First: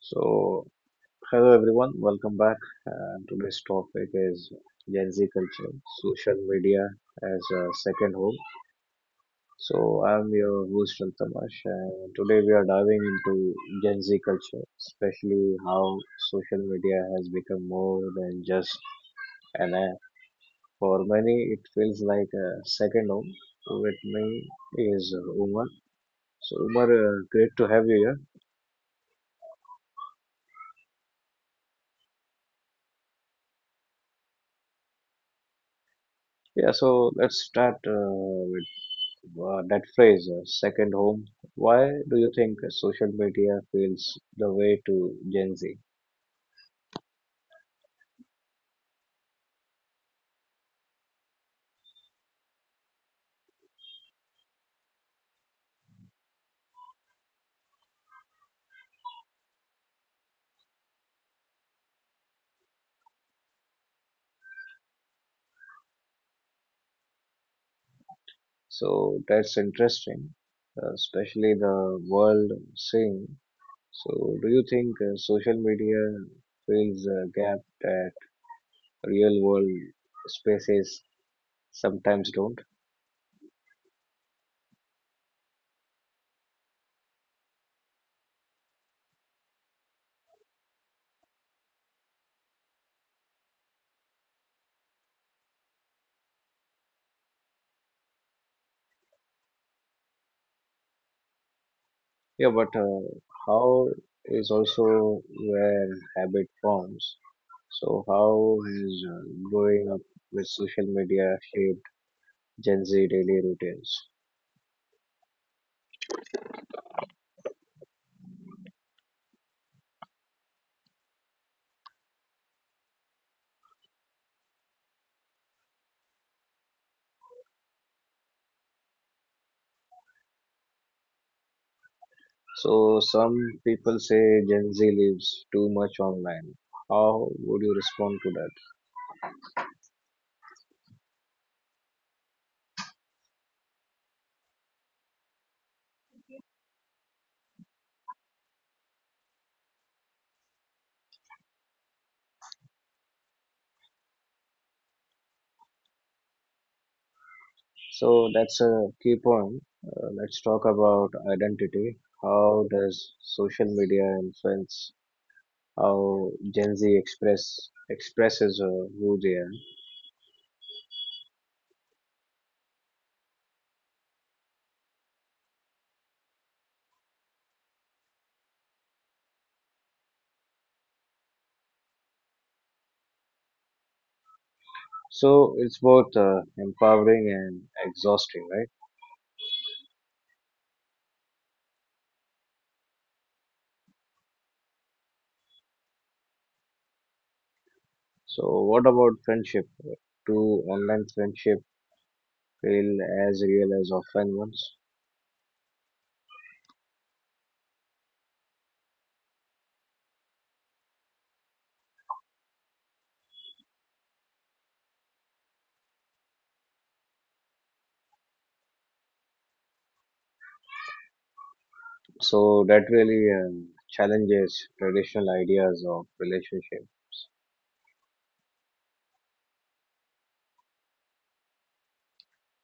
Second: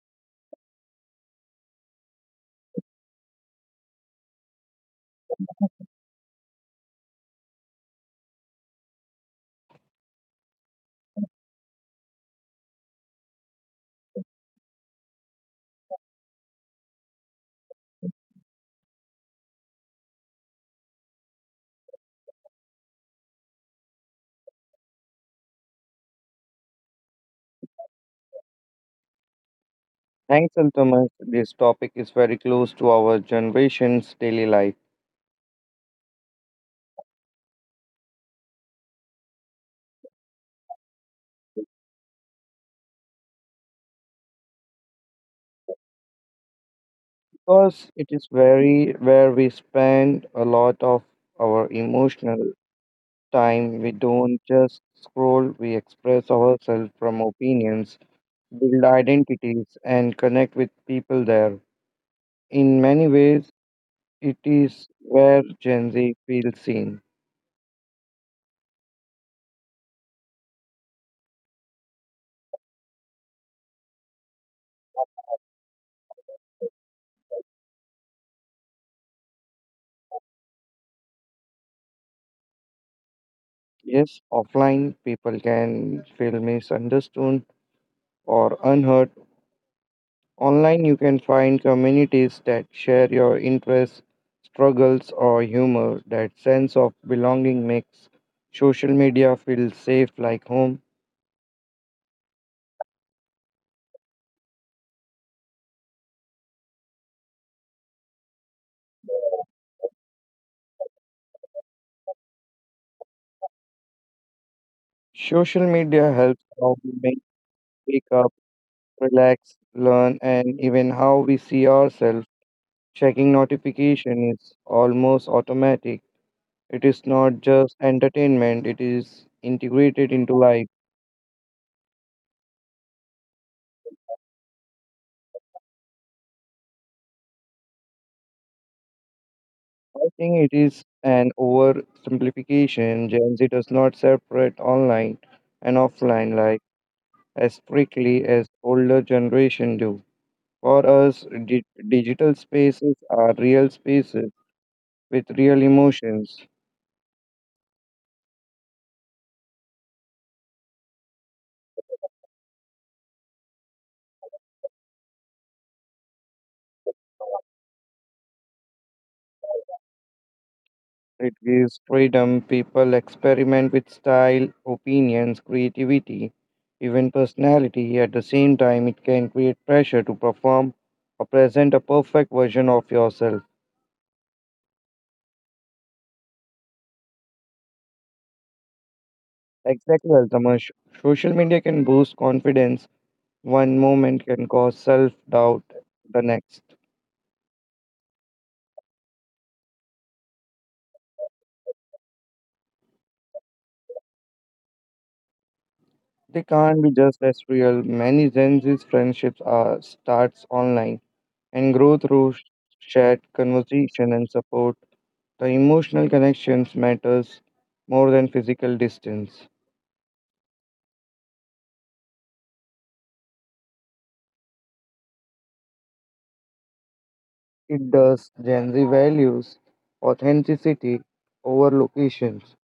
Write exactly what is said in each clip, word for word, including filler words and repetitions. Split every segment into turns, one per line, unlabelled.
So, hello everyone, welcome back. And today's topic is Gen Z culture, social media as a second home. So, I'm your host Altamash, and today we are diving into Gen Z culture, especially how social media has become more than just an app. For many, it feels like a second home. So, with me is Umar. So, Umar, uh, great to have you here.
Thanks, Altuma. This topic is very close to our generation's daily life
Yeah, so let's start uh, wow, that phrase, uh, second home. Why do you think social media feels the way to Gen Z?
because it is very where we spend a lot of our emotional time. We don't just scroll, we express ourselves from opinions, build identities, and connect with people there. In many ways, it is where Gen Z feels seen.
So that's interesting, uh, especially the world scene. So do you think uh, social media fills a gap that real world spaces sometimes don't?
Yes, offline people can feel misunderstood or unheard. Online, you can find communities that share your interests, struggles, or humor. That sense of belonging makes social media feel safe like home.
Yeah, but uh, how is also where habit forms. So how has uh, growing up with social media shaped Gen Z daily routines.
Social media helps how we make- wake up, relax, learn, and even how we see ourselves. Checking notification is almost automatic. It is not just entertainment, it is integrated into life.
So some people say Gen Z lives too much online. How would you respond to that?
I think it is an oversimplification. Gen Z does not separate online and offline like as strictly as older generation do. For us, di- digital spaces are real spaces with real emotions.
So that's a key point. Uh, let's talk about identity. How does social media influence how Gen Z express expresses uh, who they are?
It gives freedom. People experiment with style, opinions, creativity, even personality. At the same time, it can create pressure to perform or present a perfect version of yourself.
So it's both uh, empowering and exhausting, right?
Exactly, Altamash. Social media can boost confidence. One moment can cause self doubt the next.
So what about friendship? Do online friendship feel as real as offline ones?
They can't be just as real. Many Gen Z's friendships are starts online and grow through sh- chat, conversation, and support. The emotional connections matters more than physical distance.
So that really um, challenges traditional ideas of relationship.
It does. Gen Z values authenticity over locations.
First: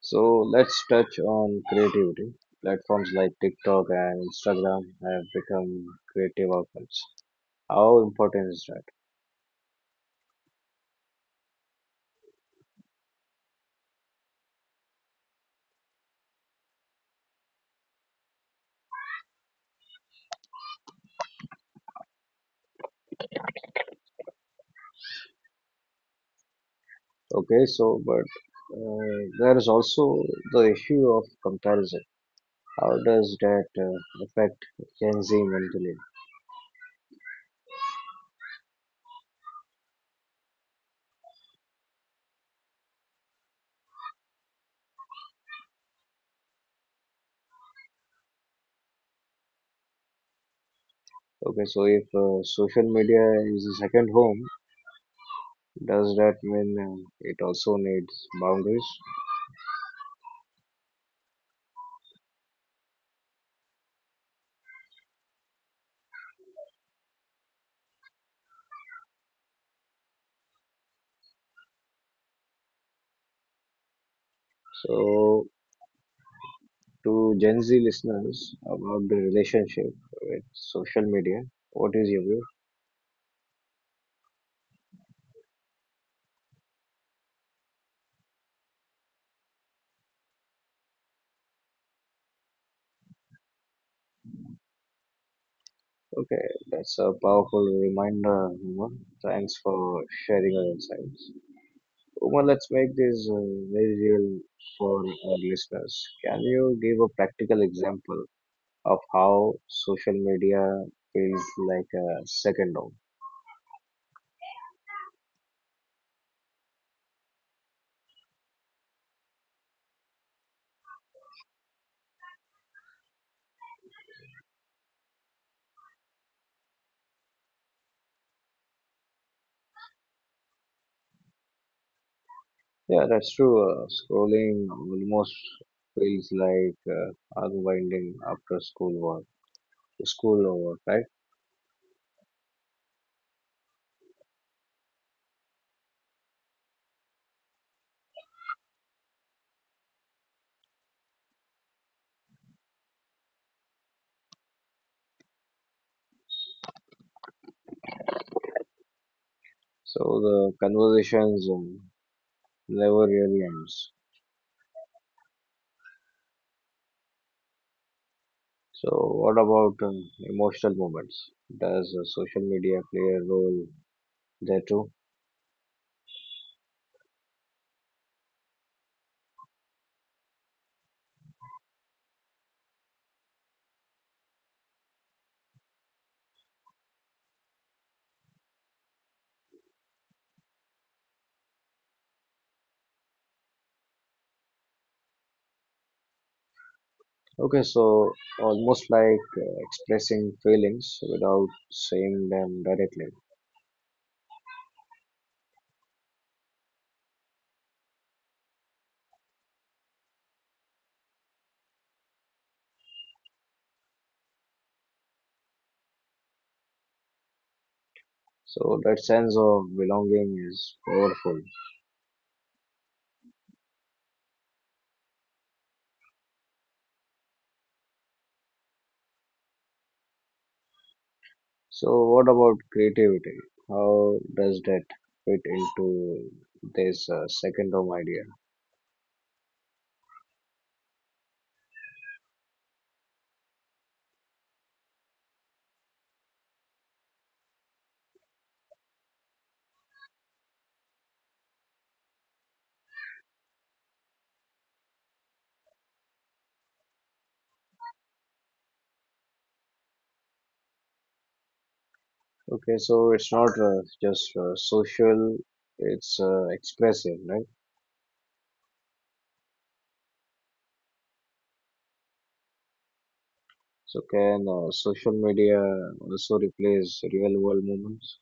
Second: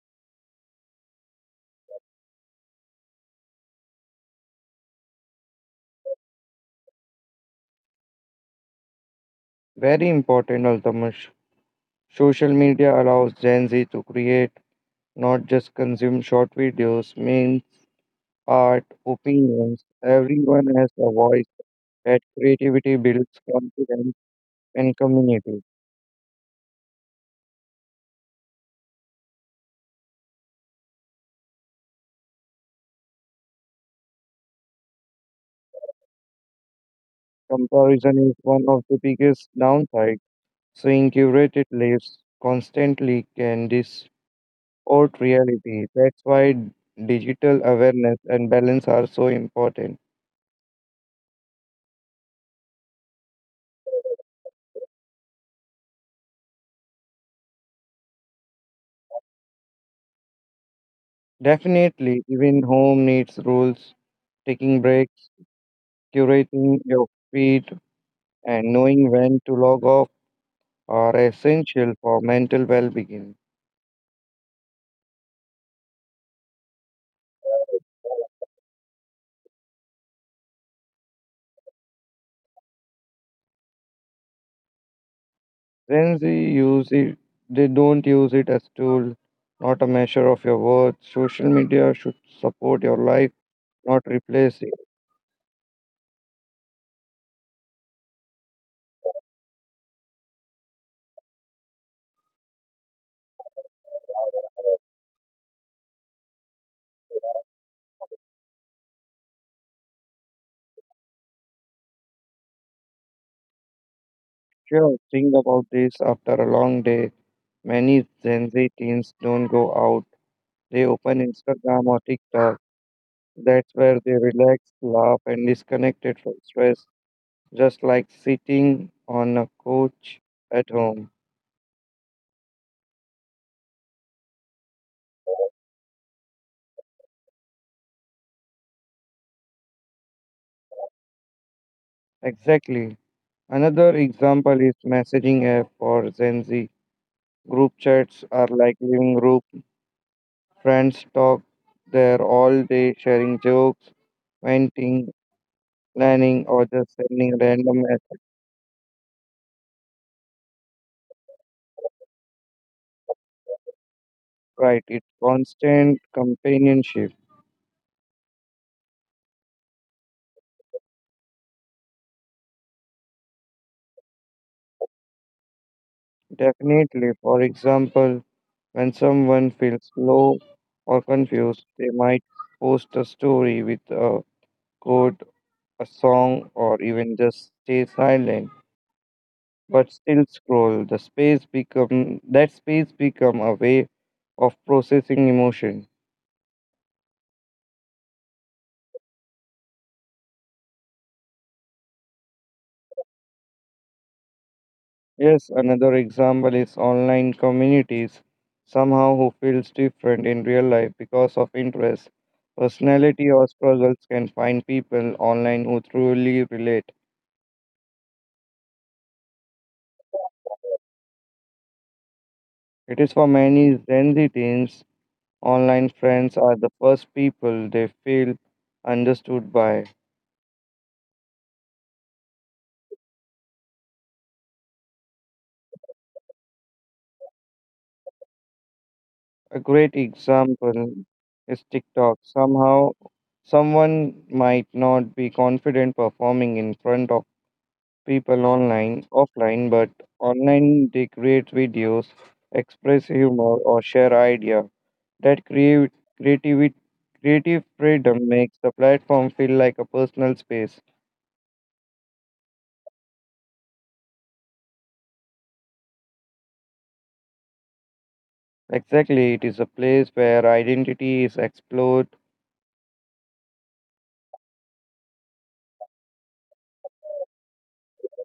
So let's touch on creativity. Platforms like TikTok and Instagram have become creative outlets. How important is that?
Very important, Altamash. Social media allows Gen Z to create not just consume short videos, memes, art, opinions. Everyone has a voice that creativity builds confidence and community.
Okay, so but uh, there is also the issue of comparison. How does that uh, affect Gen Z mentally?
Comparison is one of the biggest downsides. Seeing curated lives constantly can distort reality. That's why digital awareness and balance are so important.
Okay, so if uh, social media is a second home, does that mean uh, it also needs boundaries?
Definitely, even home needs rules, taking breaks, curating your feed, and knowing when to log off are essential for mental well-being.
So to Gen Z listeners about the relationship with social media. What is your view?
Gen Z use it, they don't use it as tool, not a measure of your worth. Social media should support your life, not replace it.
Okay, that's a powerful reminder, Uma. Thanks for sharing your insights. Uma, let's make this uh, very real for our listeners. Can you give a practical example of how social media feels like a second home?
Sure, think about this after a long day. Many Gen Z teens don't go out. They open Instagram or TikTok. That's where they relax, laugh, and disconnected from stress, just like sitting on a couch at home.
Yeah, that's true. Uh, scrolling almost feels like uh, unwinding after school work, school work, right?
Exactly. Another example is messaging app for Gen Z. Group chats are like living room. Friends talk there all day, sharing jokes, venting, planning, or just sending random messages.
So the conversations um, never really ends.
Right, it's constant companionship.
So what about um, emotional moments? Does uh, social media play a role there too?
Definitely, for example, when someone feels low or confused, they might post a story with a quote, a song, or even just stay silent, but still scroll. The space become that space become a way of processing emotion.
Okay, so almost like uh, expressing feelings without saying them directly.
Yes, another example is online communities. Somehow who feels different in real life because of interest, personality or struggles can find people online who truly relate.
So that sense of belonging is powerful.
It is for many Gen Z teens, online friends are the first people they feel understood by.
So what about creativity? How does that fit into this uh, second home idea?
A great example is TikTok. Somehow, someone might not be confident performing in front of people online, offline, but online they create videos, express humor, or share idea. That create creativity. Creative freedom makes the platform feel like a personal space.
Okay, so it's not uh, just uh, social, it's uh, expressive, right?
Exactly, it is a place where identity is explored.
So can uh, social media also replace real world moments?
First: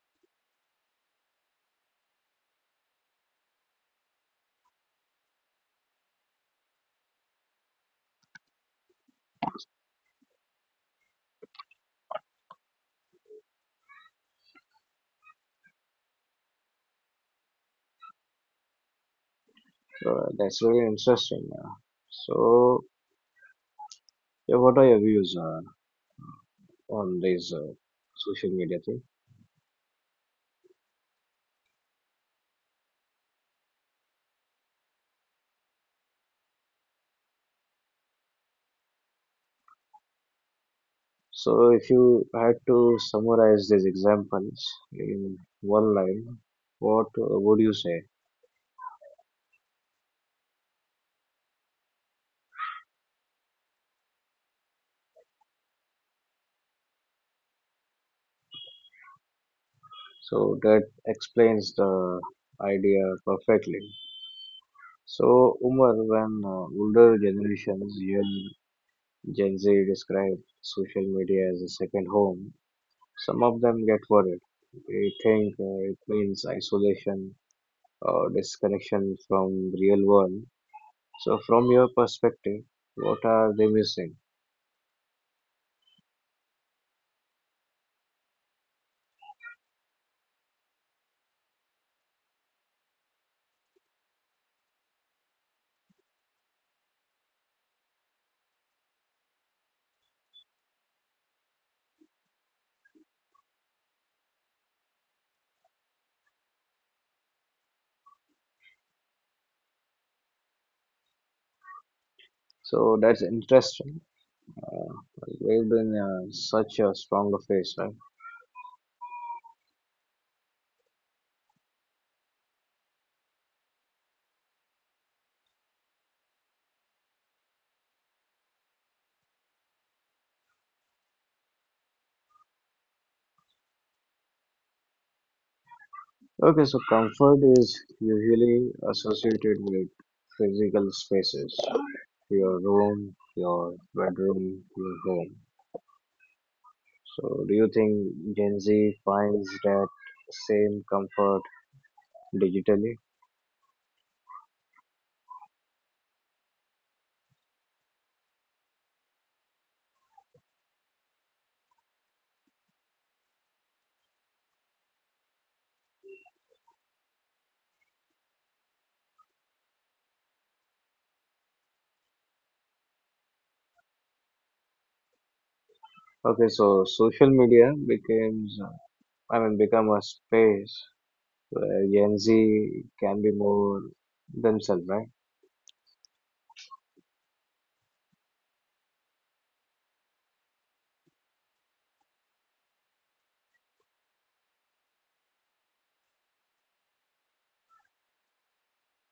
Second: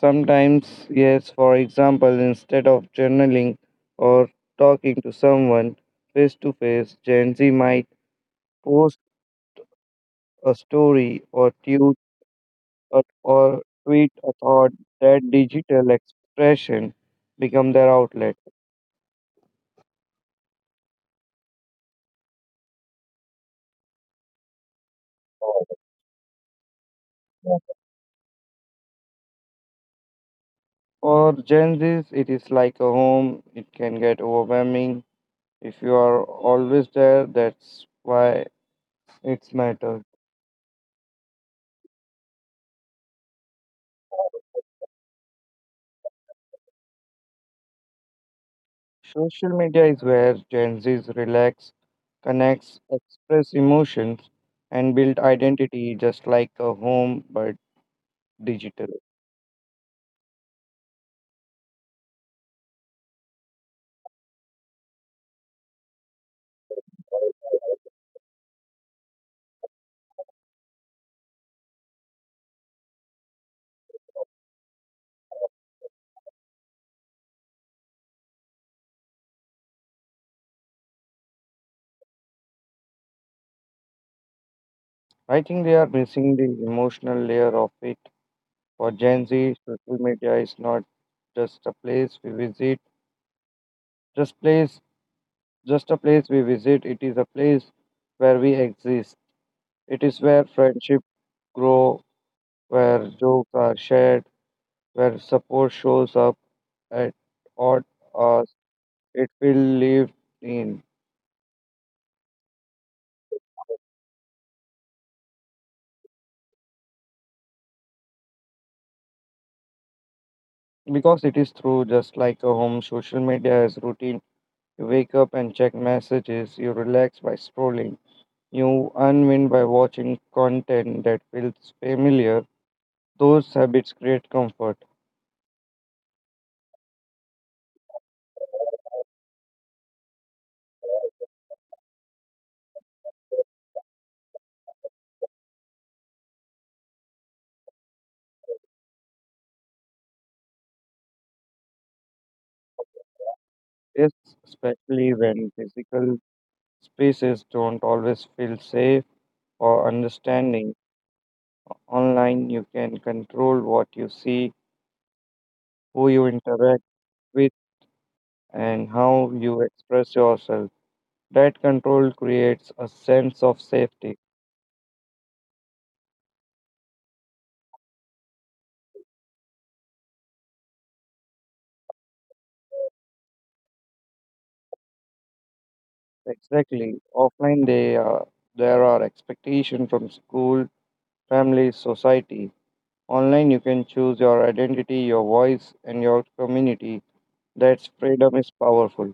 Sometimes, yes, for example, instead of journaling or talking to someone face to face, Gen Z might post a story or tweet or, or tweet a thought that digital expression become their outlet.
Uh, that's really interesting. Uh, so yeah, what are your views uh, on this uh, social media thing?
For Gen Zs, it is like a home. It can get overwhelming. If you are always there, that's why it's matters.
So if you had to summarize these examples in one line, what uh, would you say?
Social media is where Gen Zs relax, connects, express emotions, and build identity just like a home but digital.
So that explains the idea perfectly. So, Umar, when uh, older generations, even Gen Z, describe social media as a second home, some of them get worried. They think uh, it means isolation or disconnection from real world. So, from your perspective, what are they missing?
I think they are missing the emotional layer of it. For Gen Z, social media is not just a place we visit, just place just a place we visit, it is a place where we exist. It is where friendship grow, where jokes are shared, where support shows up at odd. It will live in
So that's interesting. We've been uh, such a stronger face, right?
because it is through just like a home, social media is routine. You wake up and check messages, you relax by scrolling, you unwind by watching content that feels familiar. Those habits create comfort.
Okay, so comfort is usually associated with physical spaces, your room, your bedroom, your home. So, do you think Gen Z finds that same comfort digitally?
Yes, especially when physical spaces don't always feel safe or understanding. Online, you can control what you see, who you interact with, and how you express yourself. That control creates a sense of safety.
Okay, so social media becomes, I mean, become a space where Gen Z can be more themselves, right?
Exactly. Offline, they are, there are expectations from school, family, society. Online, you can choose your identity, your voice, and your community. That's freedom is powerful.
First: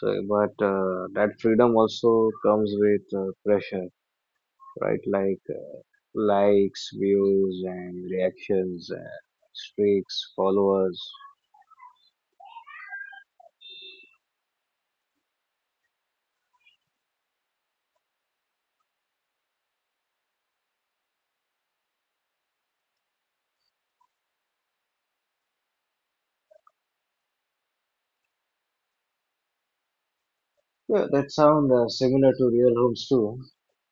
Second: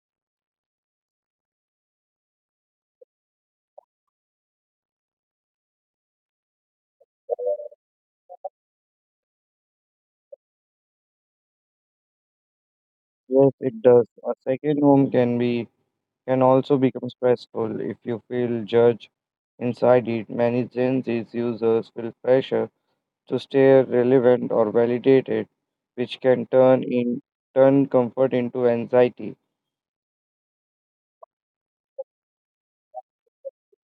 So, but uh, that freedom also comes with uh, pressure, right? Like likes, views, and reactions, uh, streaks, followers.
Yes, it does. A second home can be can also become stressful if you feel judged inside it. Many Gen Z users feel pressure to stay relevant or validated, which can turn in turn comfort into anxiety.
Yeah, that sound uh, similar to real rooms too.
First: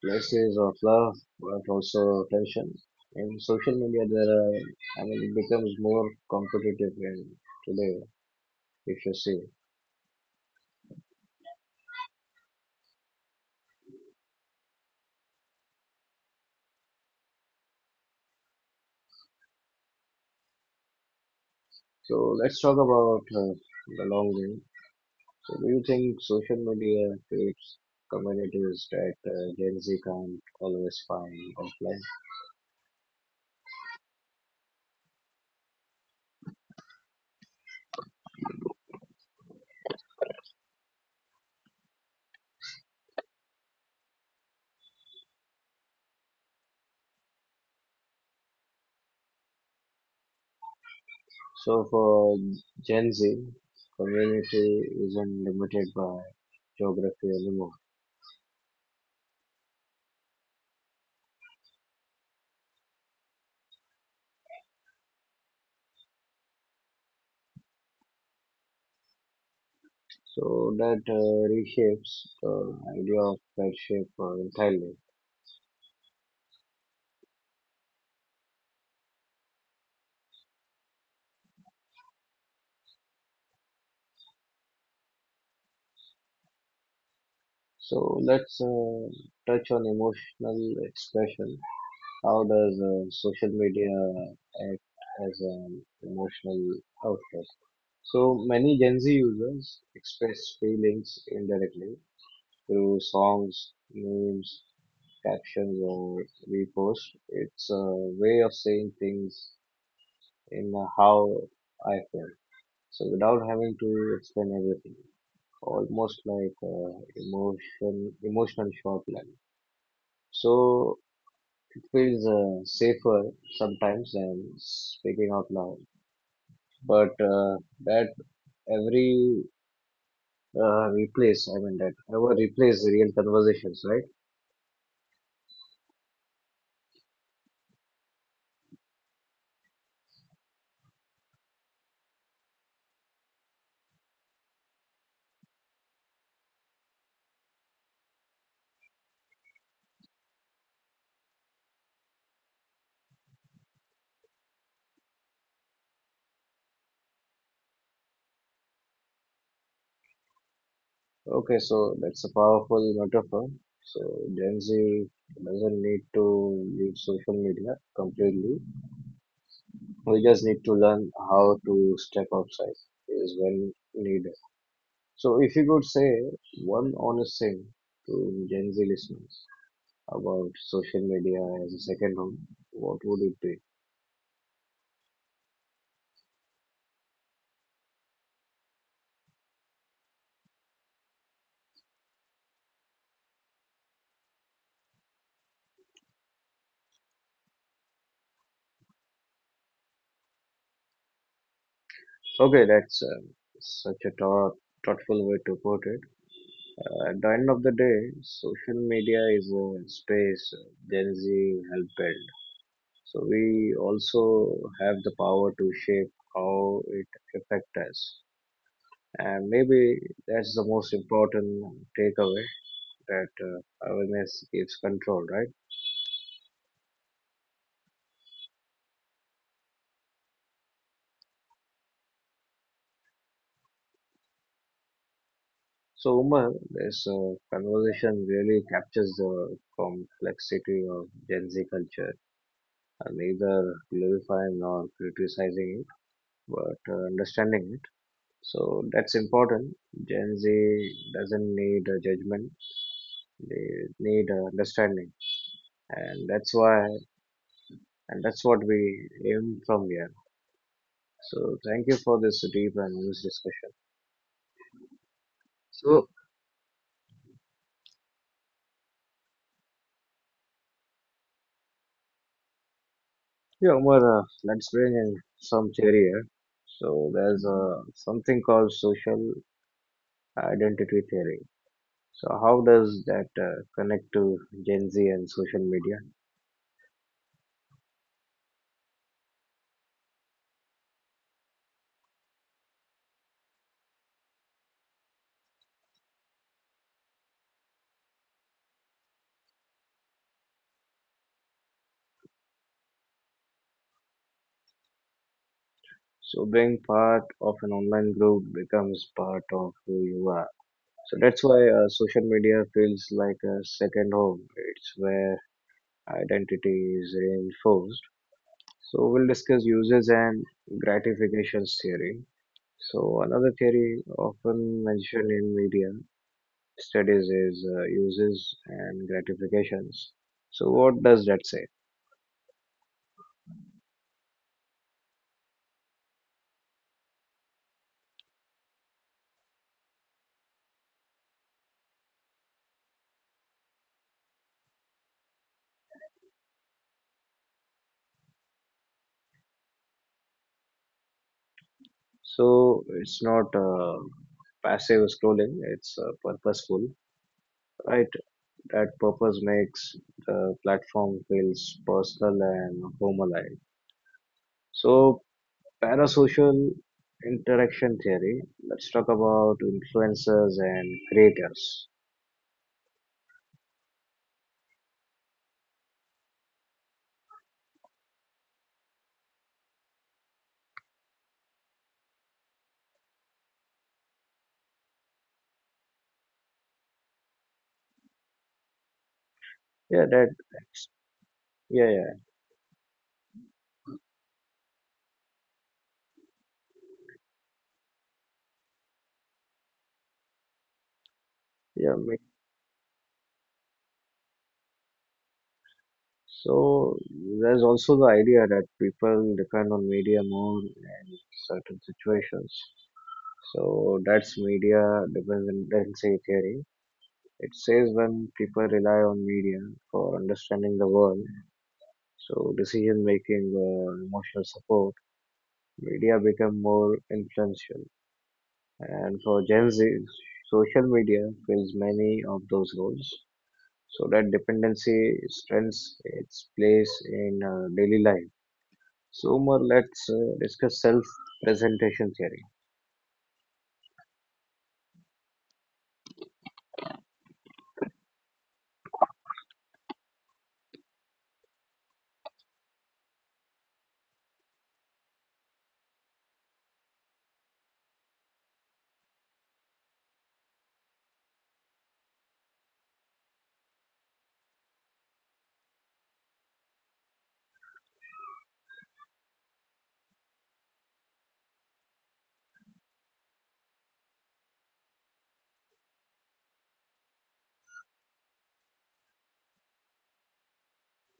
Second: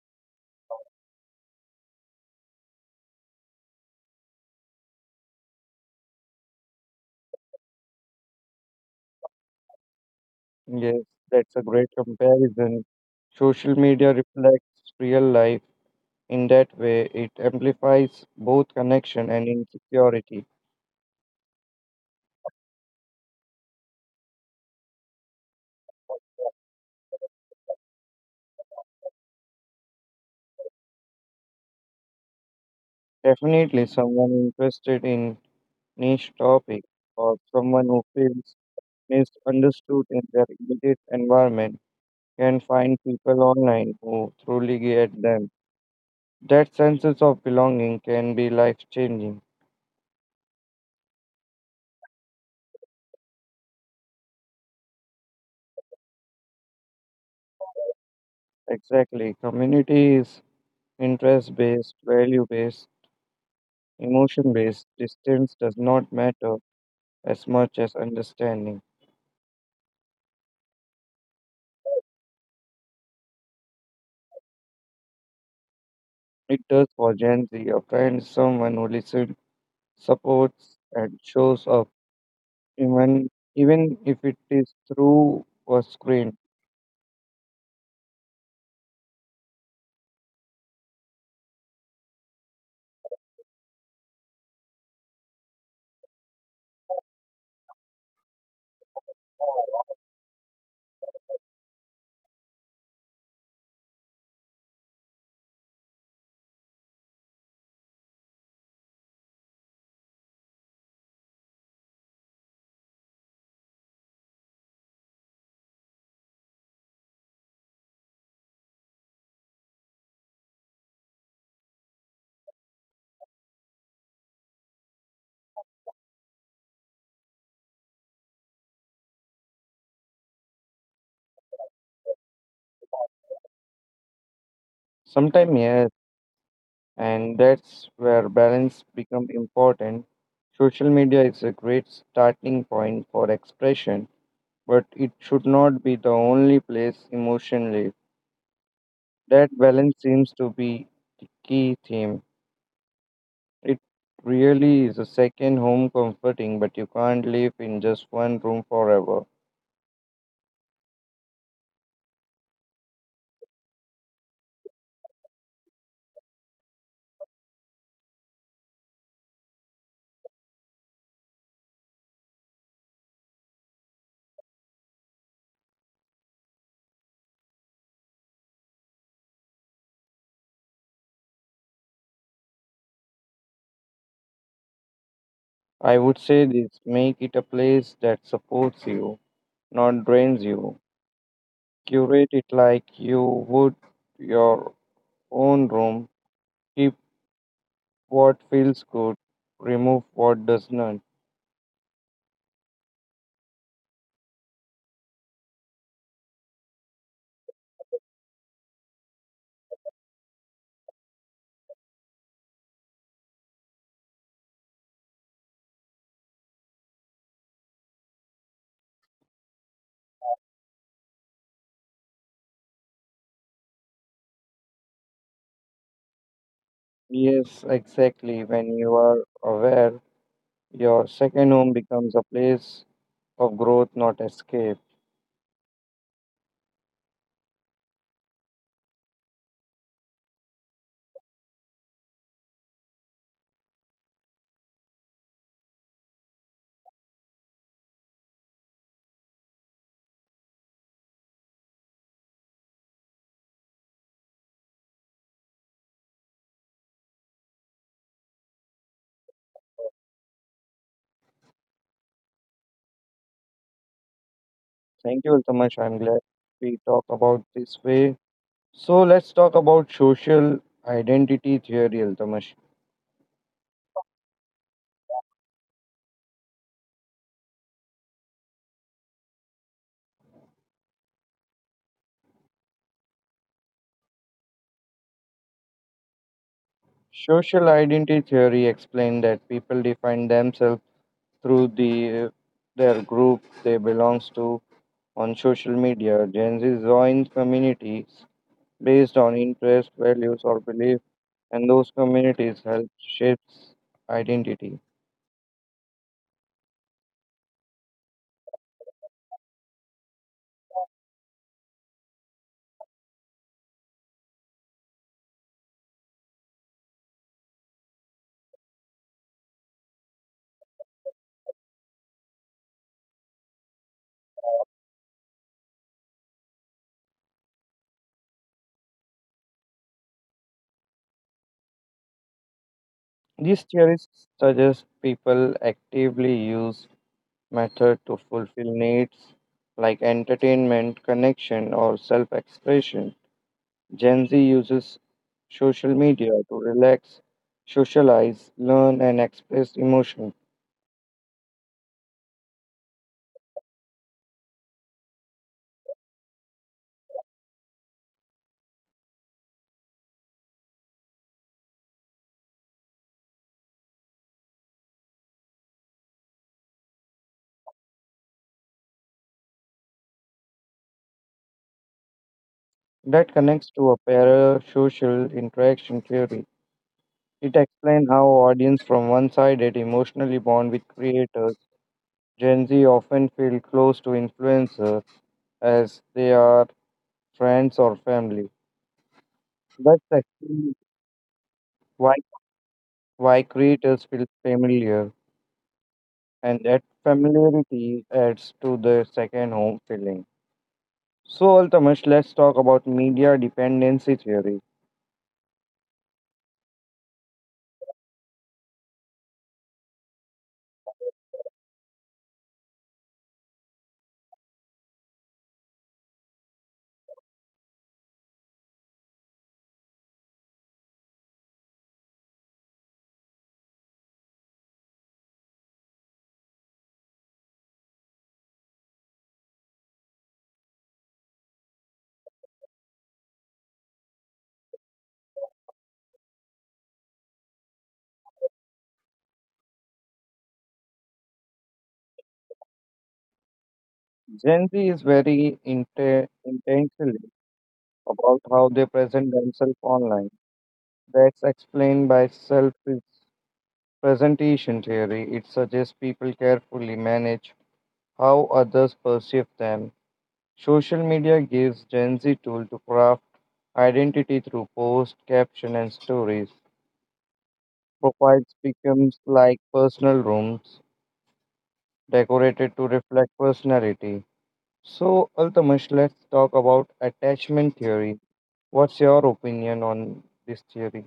Places of love, but also tension. In social media, there are, I mean, it becomes more competitive in today, if you see.
Yes, that's a great comparison. Social media reflects real life in that way. It amplifies both connection and insecurity.
So let's talk about uh, belonging. So do you think social media creates communities that uh, Gen Z can't always find offline?
Definitely, someone interested in niche topic or someone who feels misunderstood in their immediate environment can find people online who truly get them. That sense of belonging can be life changing.
So for Gen Z, community isn't limited by geography anymore.
Exactly. Community is interest based, value based, emotion based. Distance does not matter as much as understanding.
So that uh, reshapes the idea of friendship uh, entirely.
It does for Gen Z. A friend is someone who listens, supports, and shows up, even, even if it is through a screen.
So let's uh, touch on emotional expression. How does uh, social media act as an emotional outlet? So many Gen Z users express feelings indirectly through songs, memes, captions or repost. It's a way of saying things in a how I feel. So without having to explain everything, almost like uh, emotion, emotional short line. So it feels uh, safer sometimes than speaking out loud. But uh, that every uh, replace, I mean that ever replace real conversations, right?
Sometimes, yes, and that's where balance becomes important. Social media is a great starting point for expression but it should not be the only place emotion lives. That balance seems to be the key theme. It really is a second home comforting, but you can't live in just one room forever.
Okay, so that's a powerful metaphor. So Gen Z doesn't need to leave social media completely. We just need to learn how to step outside is when needed. So if you could say one honest thing to Gen Z listeners about social media as a second home, what would it be?
I would say this, make it a place that supports you, not drains you. Curate it like you would your own room. Keep what feels good, remove what does not.
Okay, that's um, such a thought, thoughtful way to put it. Uh, at the end of the day, social media is a space uh, Gen Z help build. So we also have the power to shape how it affects us. And maybe that's the most important takeaway that uh, awareness gives control, right?
Yes, exactly. When you are aware, your second home becomes a place of growth, not escape.
So, Umar, this uh, conversation really captures the complexity of Gen Z culture, uh, neither glorifying nor criticizing it, but uh, understanding it. So, that's important. Gen Z doesn't need a judgment, they need uh, understanding. and that's why and that's what we aim from here. So thank you for this deep and honest discussion.
Thank you so much. I'm
So
glad we talk about this way. So let's talk about social identity theory, Altamash.
yeah, Umar, uh, let's bring in some theory here. So there's uh, something called social identity theory. So how does that uh, connect to Gen Z and social media?
Social identity theory explains that people define themselves through the their group they belongs to on social media. Gen Z joins communities based on interest, values, or belief, and those communities help shapes identity.
So being part of an online group becomes part of who you are. So that's why uh, social media feels like a second home. It's where identity is reinforced. So we'll discuss uses and gratifications theory. So another theory often mentioned in media studies is uh, uses and gratifications. So what does that say?
These theories suggest people actively use method to fulfill needs like entertainment, connection, or self expression. Gen Z uses social media to relax, socialize, learn, and express emotion.
So it's not uh, passive scrolling; it's uh, purposeful, right? That purpose makes the platform feels personal and home alive. So parasocial interaction theory. Let's talk about influencers and creators.
That connects to a parasocial interaction theory. It explains how audience from one sided emotionally bond with creators. Gen Z often feel close to influencers as they are friends or family.
Yeah,
That's
that,
actually
yeah, yeah,
why, why creators feel familiar, and that familiarity adds to the second home feeling. So,
yeah. me-
Altamash, let's talk about media dependency theory.
So there's also the idea that people depend on media more in certain situations. So that's media dependency theory. It says when people rely on media for understanding the world, so decision making or emotional support, media become more influential. And for Gen Z, social media fills many of those roles. So that dependency strengths its place in uh, daily life. So more let's uh, discuss self-presentation theory.
Gen Z is very inter intentional about how they present themselves online. That's explained by self presentation theory. It suggests people carefully manage how others perceive them. Social media gives Gen Z tool to craft identity through post, caption, and stories. Profiles becomes like personal rooms decorated to reflect personality. So, Altamish, let's talk about attachment theory. What's your opinion on this theory?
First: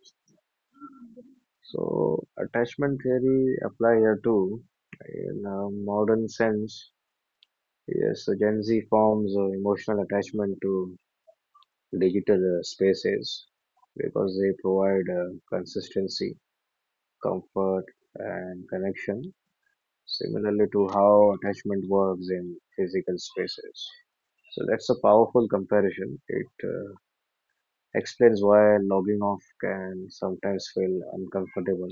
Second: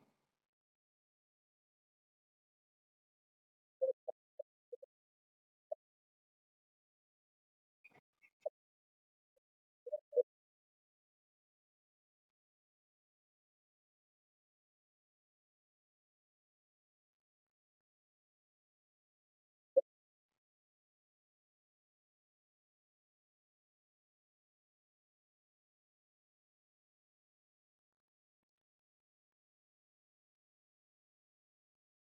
So attachment theory apply here too. In a modern sense, yes, so Gen Z forms uh, emotional attachment to digital uh, spaces because they provide uh, consistency, comfort, and connection similarly to how attachment works in physical spaces. So that's a powerful comparison. It uh, explains why logging off can sometimes feel uncomfortable.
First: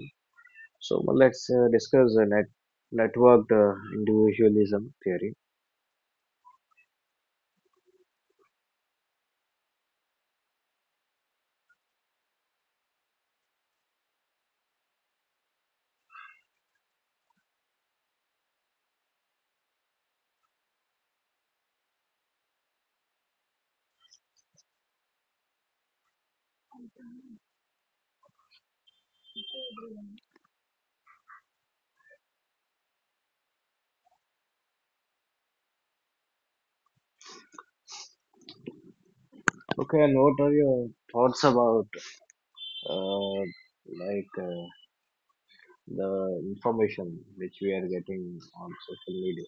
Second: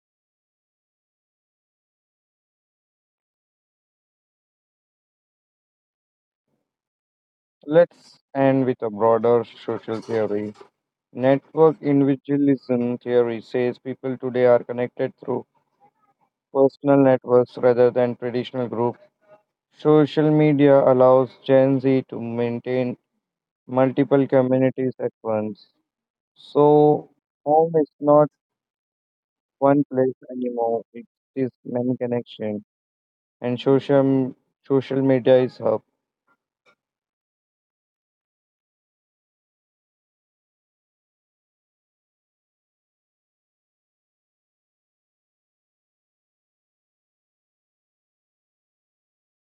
So well, let's uh, discuss the net networked uh, individualism theory.
Let's end with a broader social theory. Network individualism theory says people today are connected through personal networks rather than traditional groups. Social media allows Gen Z to maintain multiple communities at once. So home is not one place anymore. It is many connections, and social social media is hub.
Okay, and what are your thoughts about uh, like uh, the information which we are getting on social media,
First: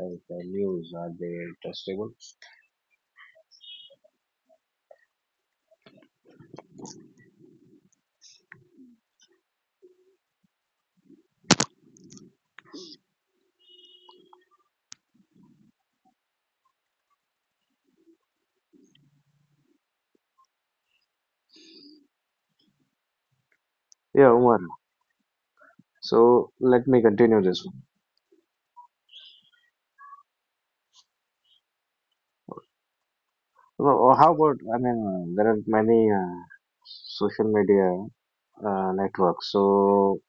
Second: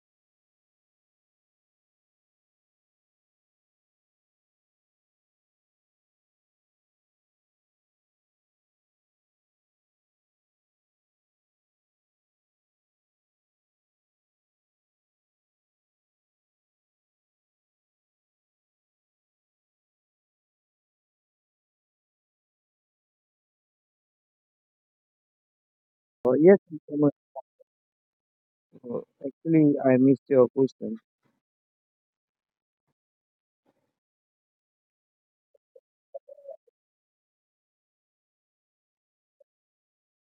like uh, news? Are they trustable? Yeah, Umar.
Uh,
So
yes,
let
Mr.
me
Mo-
continue this.
uh, actually, I missed your question.
Well, uh, how about, I mean, uh, there are many uh, social media uh, networks. So,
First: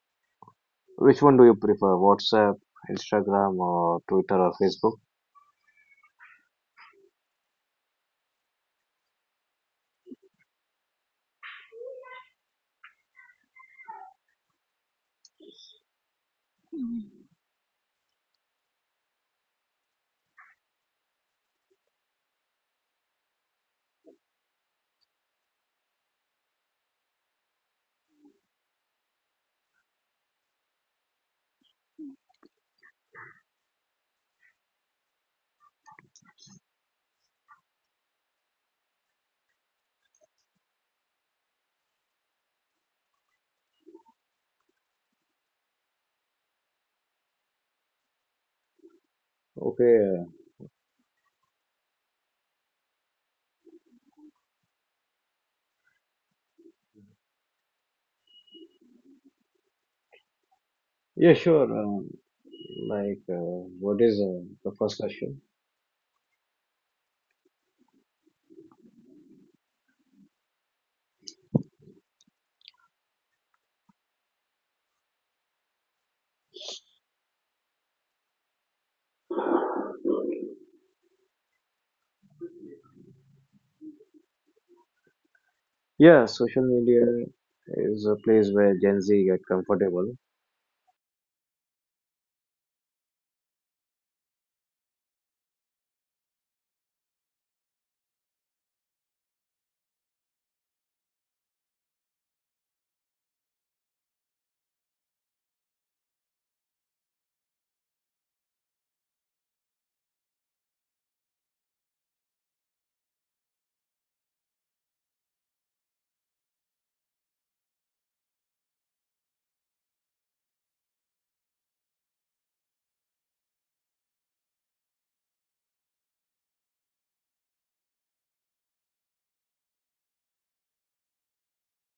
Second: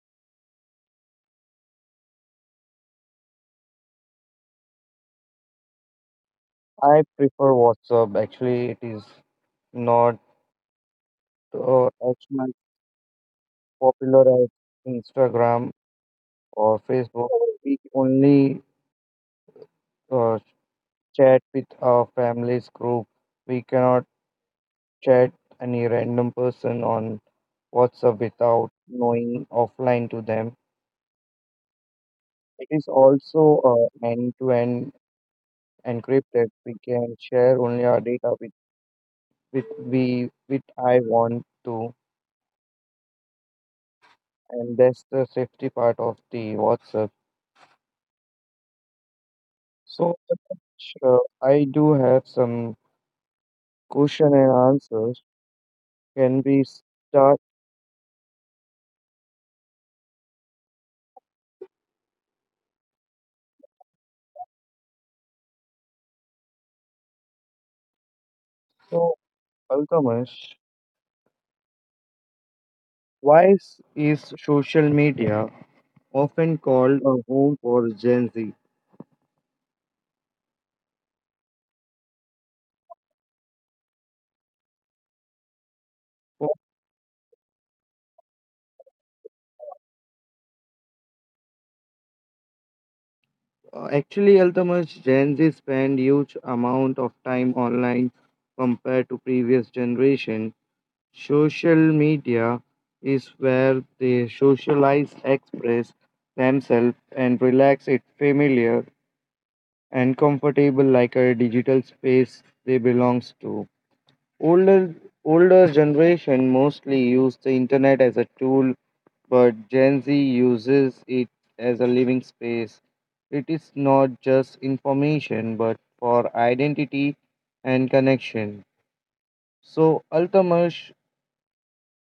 which one do you prefer? WhatsApp, Instagram, or Twitter or Facebook?
I prefer WhatsApp. Actually, it is not uh, as much popular as Instagram or Facebook. We only uh, chat with our family's group. We cannot chat any random person on WhatsApp without knowing offline to them. It is also uh, end-to-end encrypted. We can share only our data with with we with I want to, and that's the safety part of the WhatsApp. So
Okay. Uh,
sure. I do have some question and answers. Can we start?
yeah, sure. Um, like, uh, what is uh, the first question?
So, Alchemist, why is is social media often called a home for Gen Z?
Yeah, social media is a place where Gen Z get comfortable.
Uh, actually, Altamas, Gen Z spend huge amount of time online compared to previous generation. Social media is where they socialize, express themselves, and relax. It familiar and comfortable like a digital space they belongs to. Older older generation mostly use the internet as a tool but Gen Z uses it as a living space. It is not just information, but for identity and connection. So, ultimately,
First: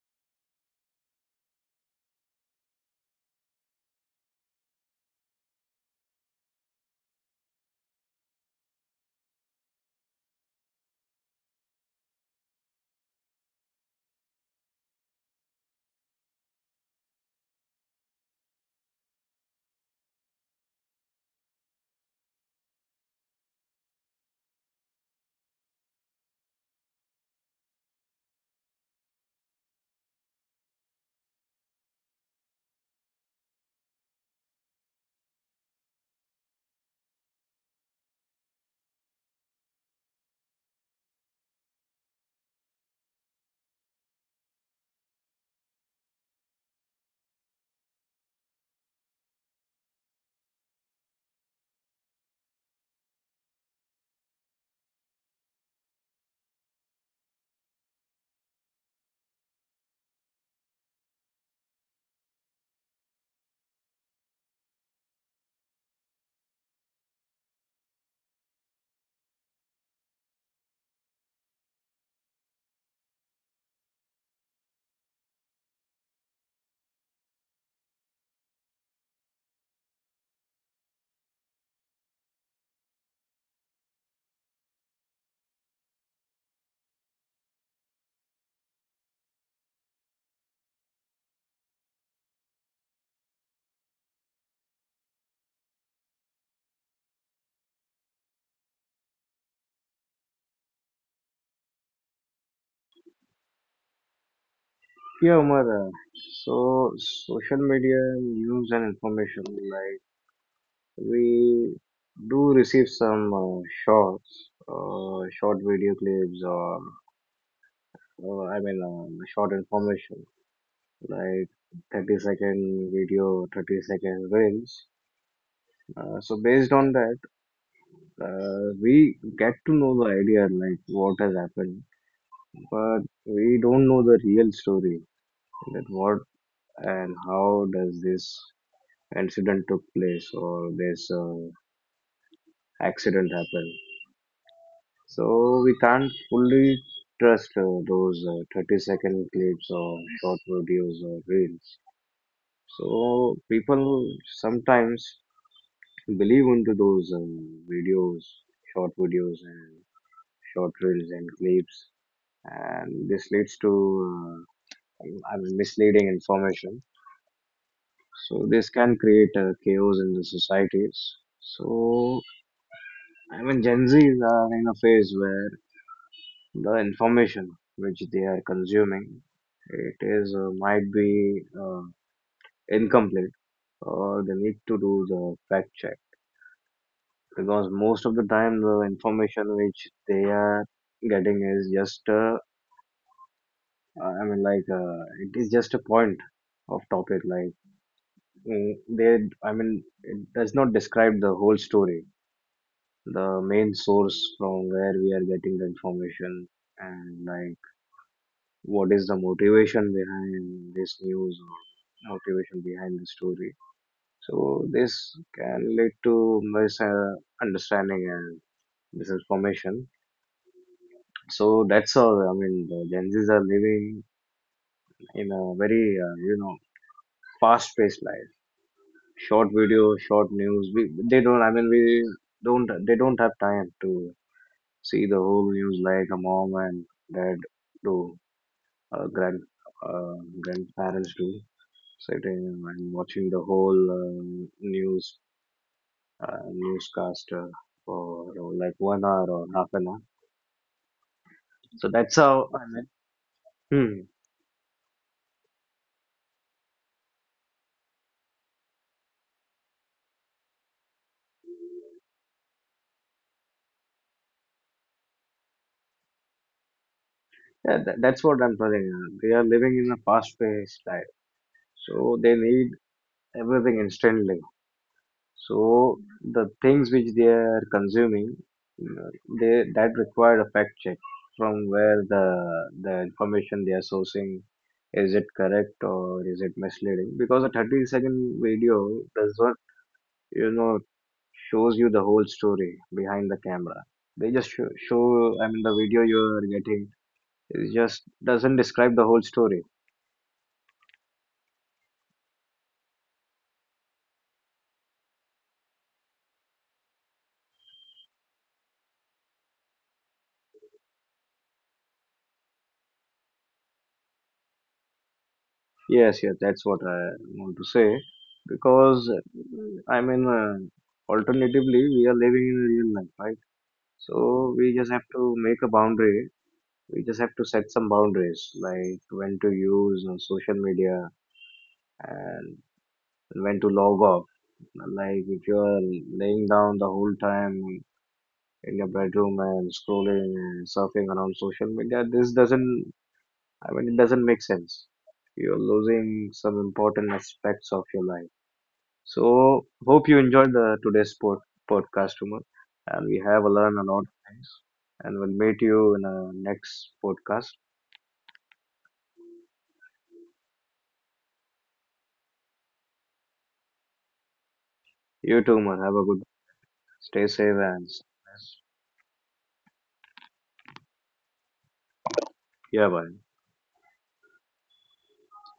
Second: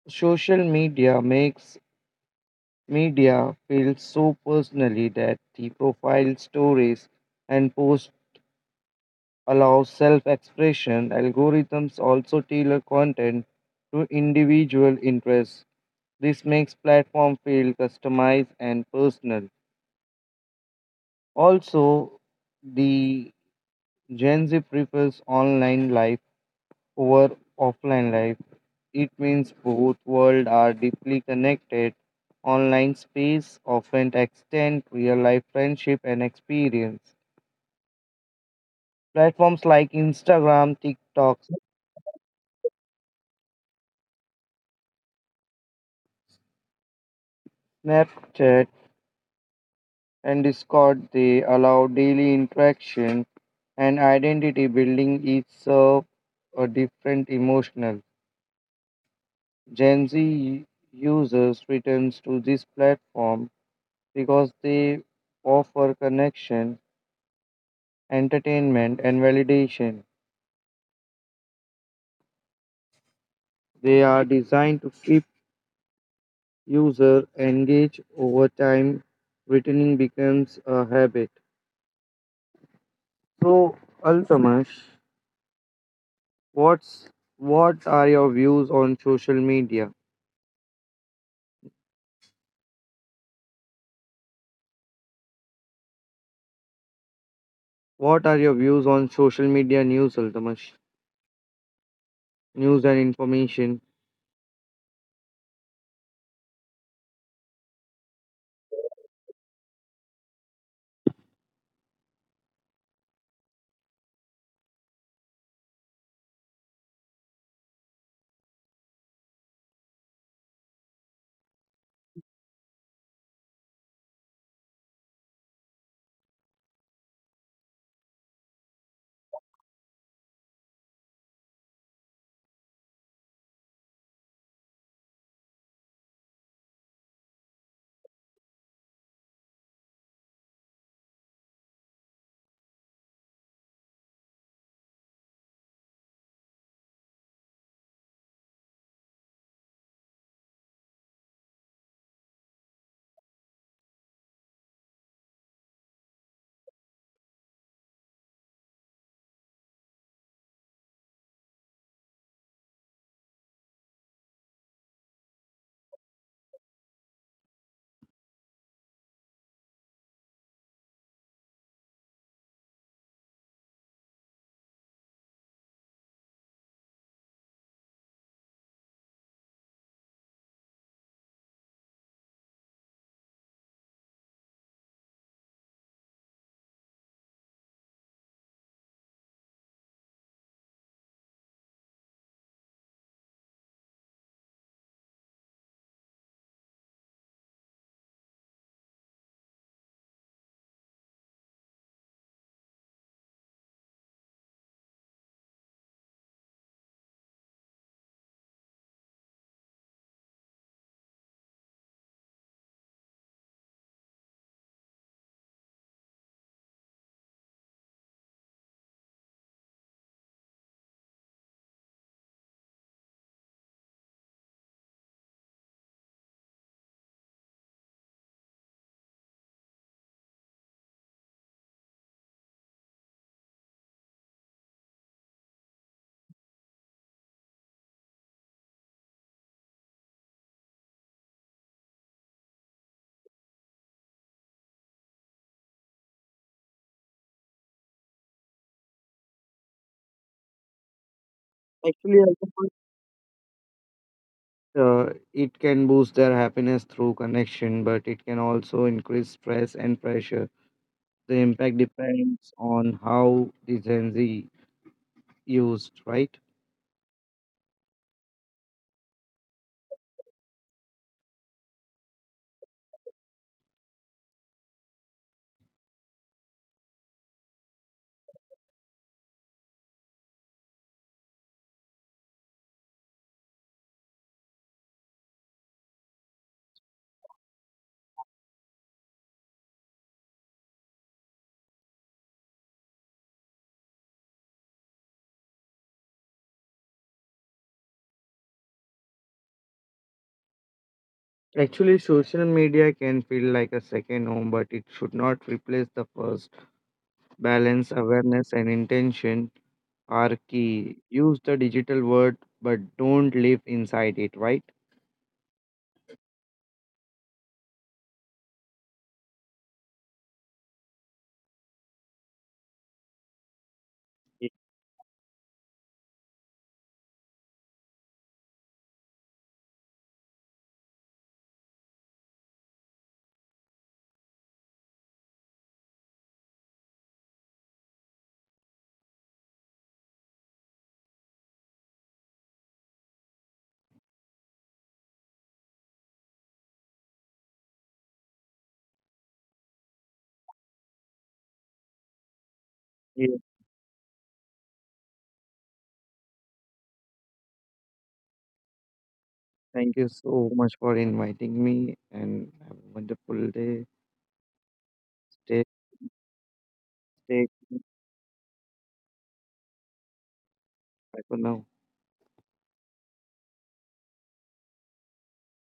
social media makes media feel so personally that the profile stories and posts allow self-expression. Algorithms also tailor content to individual interests. This makes platform feel customized and personal. Also, the Gen Z prefers online life over offline life. It means both worlds are deeply connected. Online space often extend real life friendship and experience. Platforms like Instagram, TikTok, Snapchat, and Discord they allow daily interaction and identity building each serve a different emotional Gen Z users returns to this platform because they offer connection, entertainment, and validation. They are designed to keep user engaged over time. Returning becomes a habit. So, Altamash, what's what are your views on social media? What are your views on social media news, Altamash? News and information.
Yeah, Umar. Uh, so, social media, news and information, like. We do receive some uh, shorts, uh, short video clips, or uh, I mean, uh, short information like thirty second video, thirty second reels. Uh, so based on that, uh, we get to know the idea like what has happened, but we don't know the real story that what and how does this incident took place or this uh, accident happened. So we can't fully trust uh, those uh, thirty second clips or short videos or reels. So people sometimes believe into those um, videos, short videos and short reels and clips, and this leads to uh, I mean, misleading information. So this can create uh, chaos in the societies. So I mean, Gen Zs are in a phase where the information which they are consuming it is uh, might be uh, incomplete or they need to do the fact check because most of the time the information which they are getting is just uh, i mean like uh, it is just a point of topic like mm, they I mean it does not describe the whole story the main source from where we are getting the information and like what is the motivation behind this news or motivation behind the story. So this can lead to misunderstanding and misinformation. So that's all. I mean, the Gen Zs are living in a very, uh, you know, fast-paced life. Short video, short news. We, they don't. I mean, we don't. They don't have time to see the whole news like a mom and dad do, uh, grand, uh, grandparents do. Sitting and watching the whole uh, news uh, newscast uh, for uh, like one hour or half an hour. So that's
Actually,
how I mean, hmm,
uh, it can boost their happiness through connection, but it can also increase stress and pressure. The impact depends on how the Gen Z used, right?
yeah, tha that's what I'm telling you. They are living in a fast-paced life, so they need everything instantly. So the things which they are consuming, uh, they that required a fact check from where the the information they are sourcing is it correct or is it misleading because a thirty second video does not you know shows you the whole story behind the camera they just show, show i mean the video you're getting it just doesn't describe the whole story.
Actually, social media can feel like a second home, but it should not replace the first. Balance, awareness, and intention are key. Use the digital world, but don't live inside it, right?
Yes, yes, that's what I want to say because I mean uh, alternatively we are living in real life, right?
Ye-
So we just have to make a boundary. We just have to set some boundaries like when to use uh, social media and when to log off. Like if you are laying down the whole time in your bedroom and scrolling and surfing around social media. This doesn't, I mean, it doesn't make sense. You're losing some important aspects of your life. So, hope you enjoyed the today's pod, podcast, Umar, and we
ye-
have learned a lot of things. And we'll meet you in our next podcast.
Thank you so much for inviting me and have a wonderful day.
You too,
Stay,
Umar. Have a good, stay
stay.
safe and
Bye for now.
yeah, bye.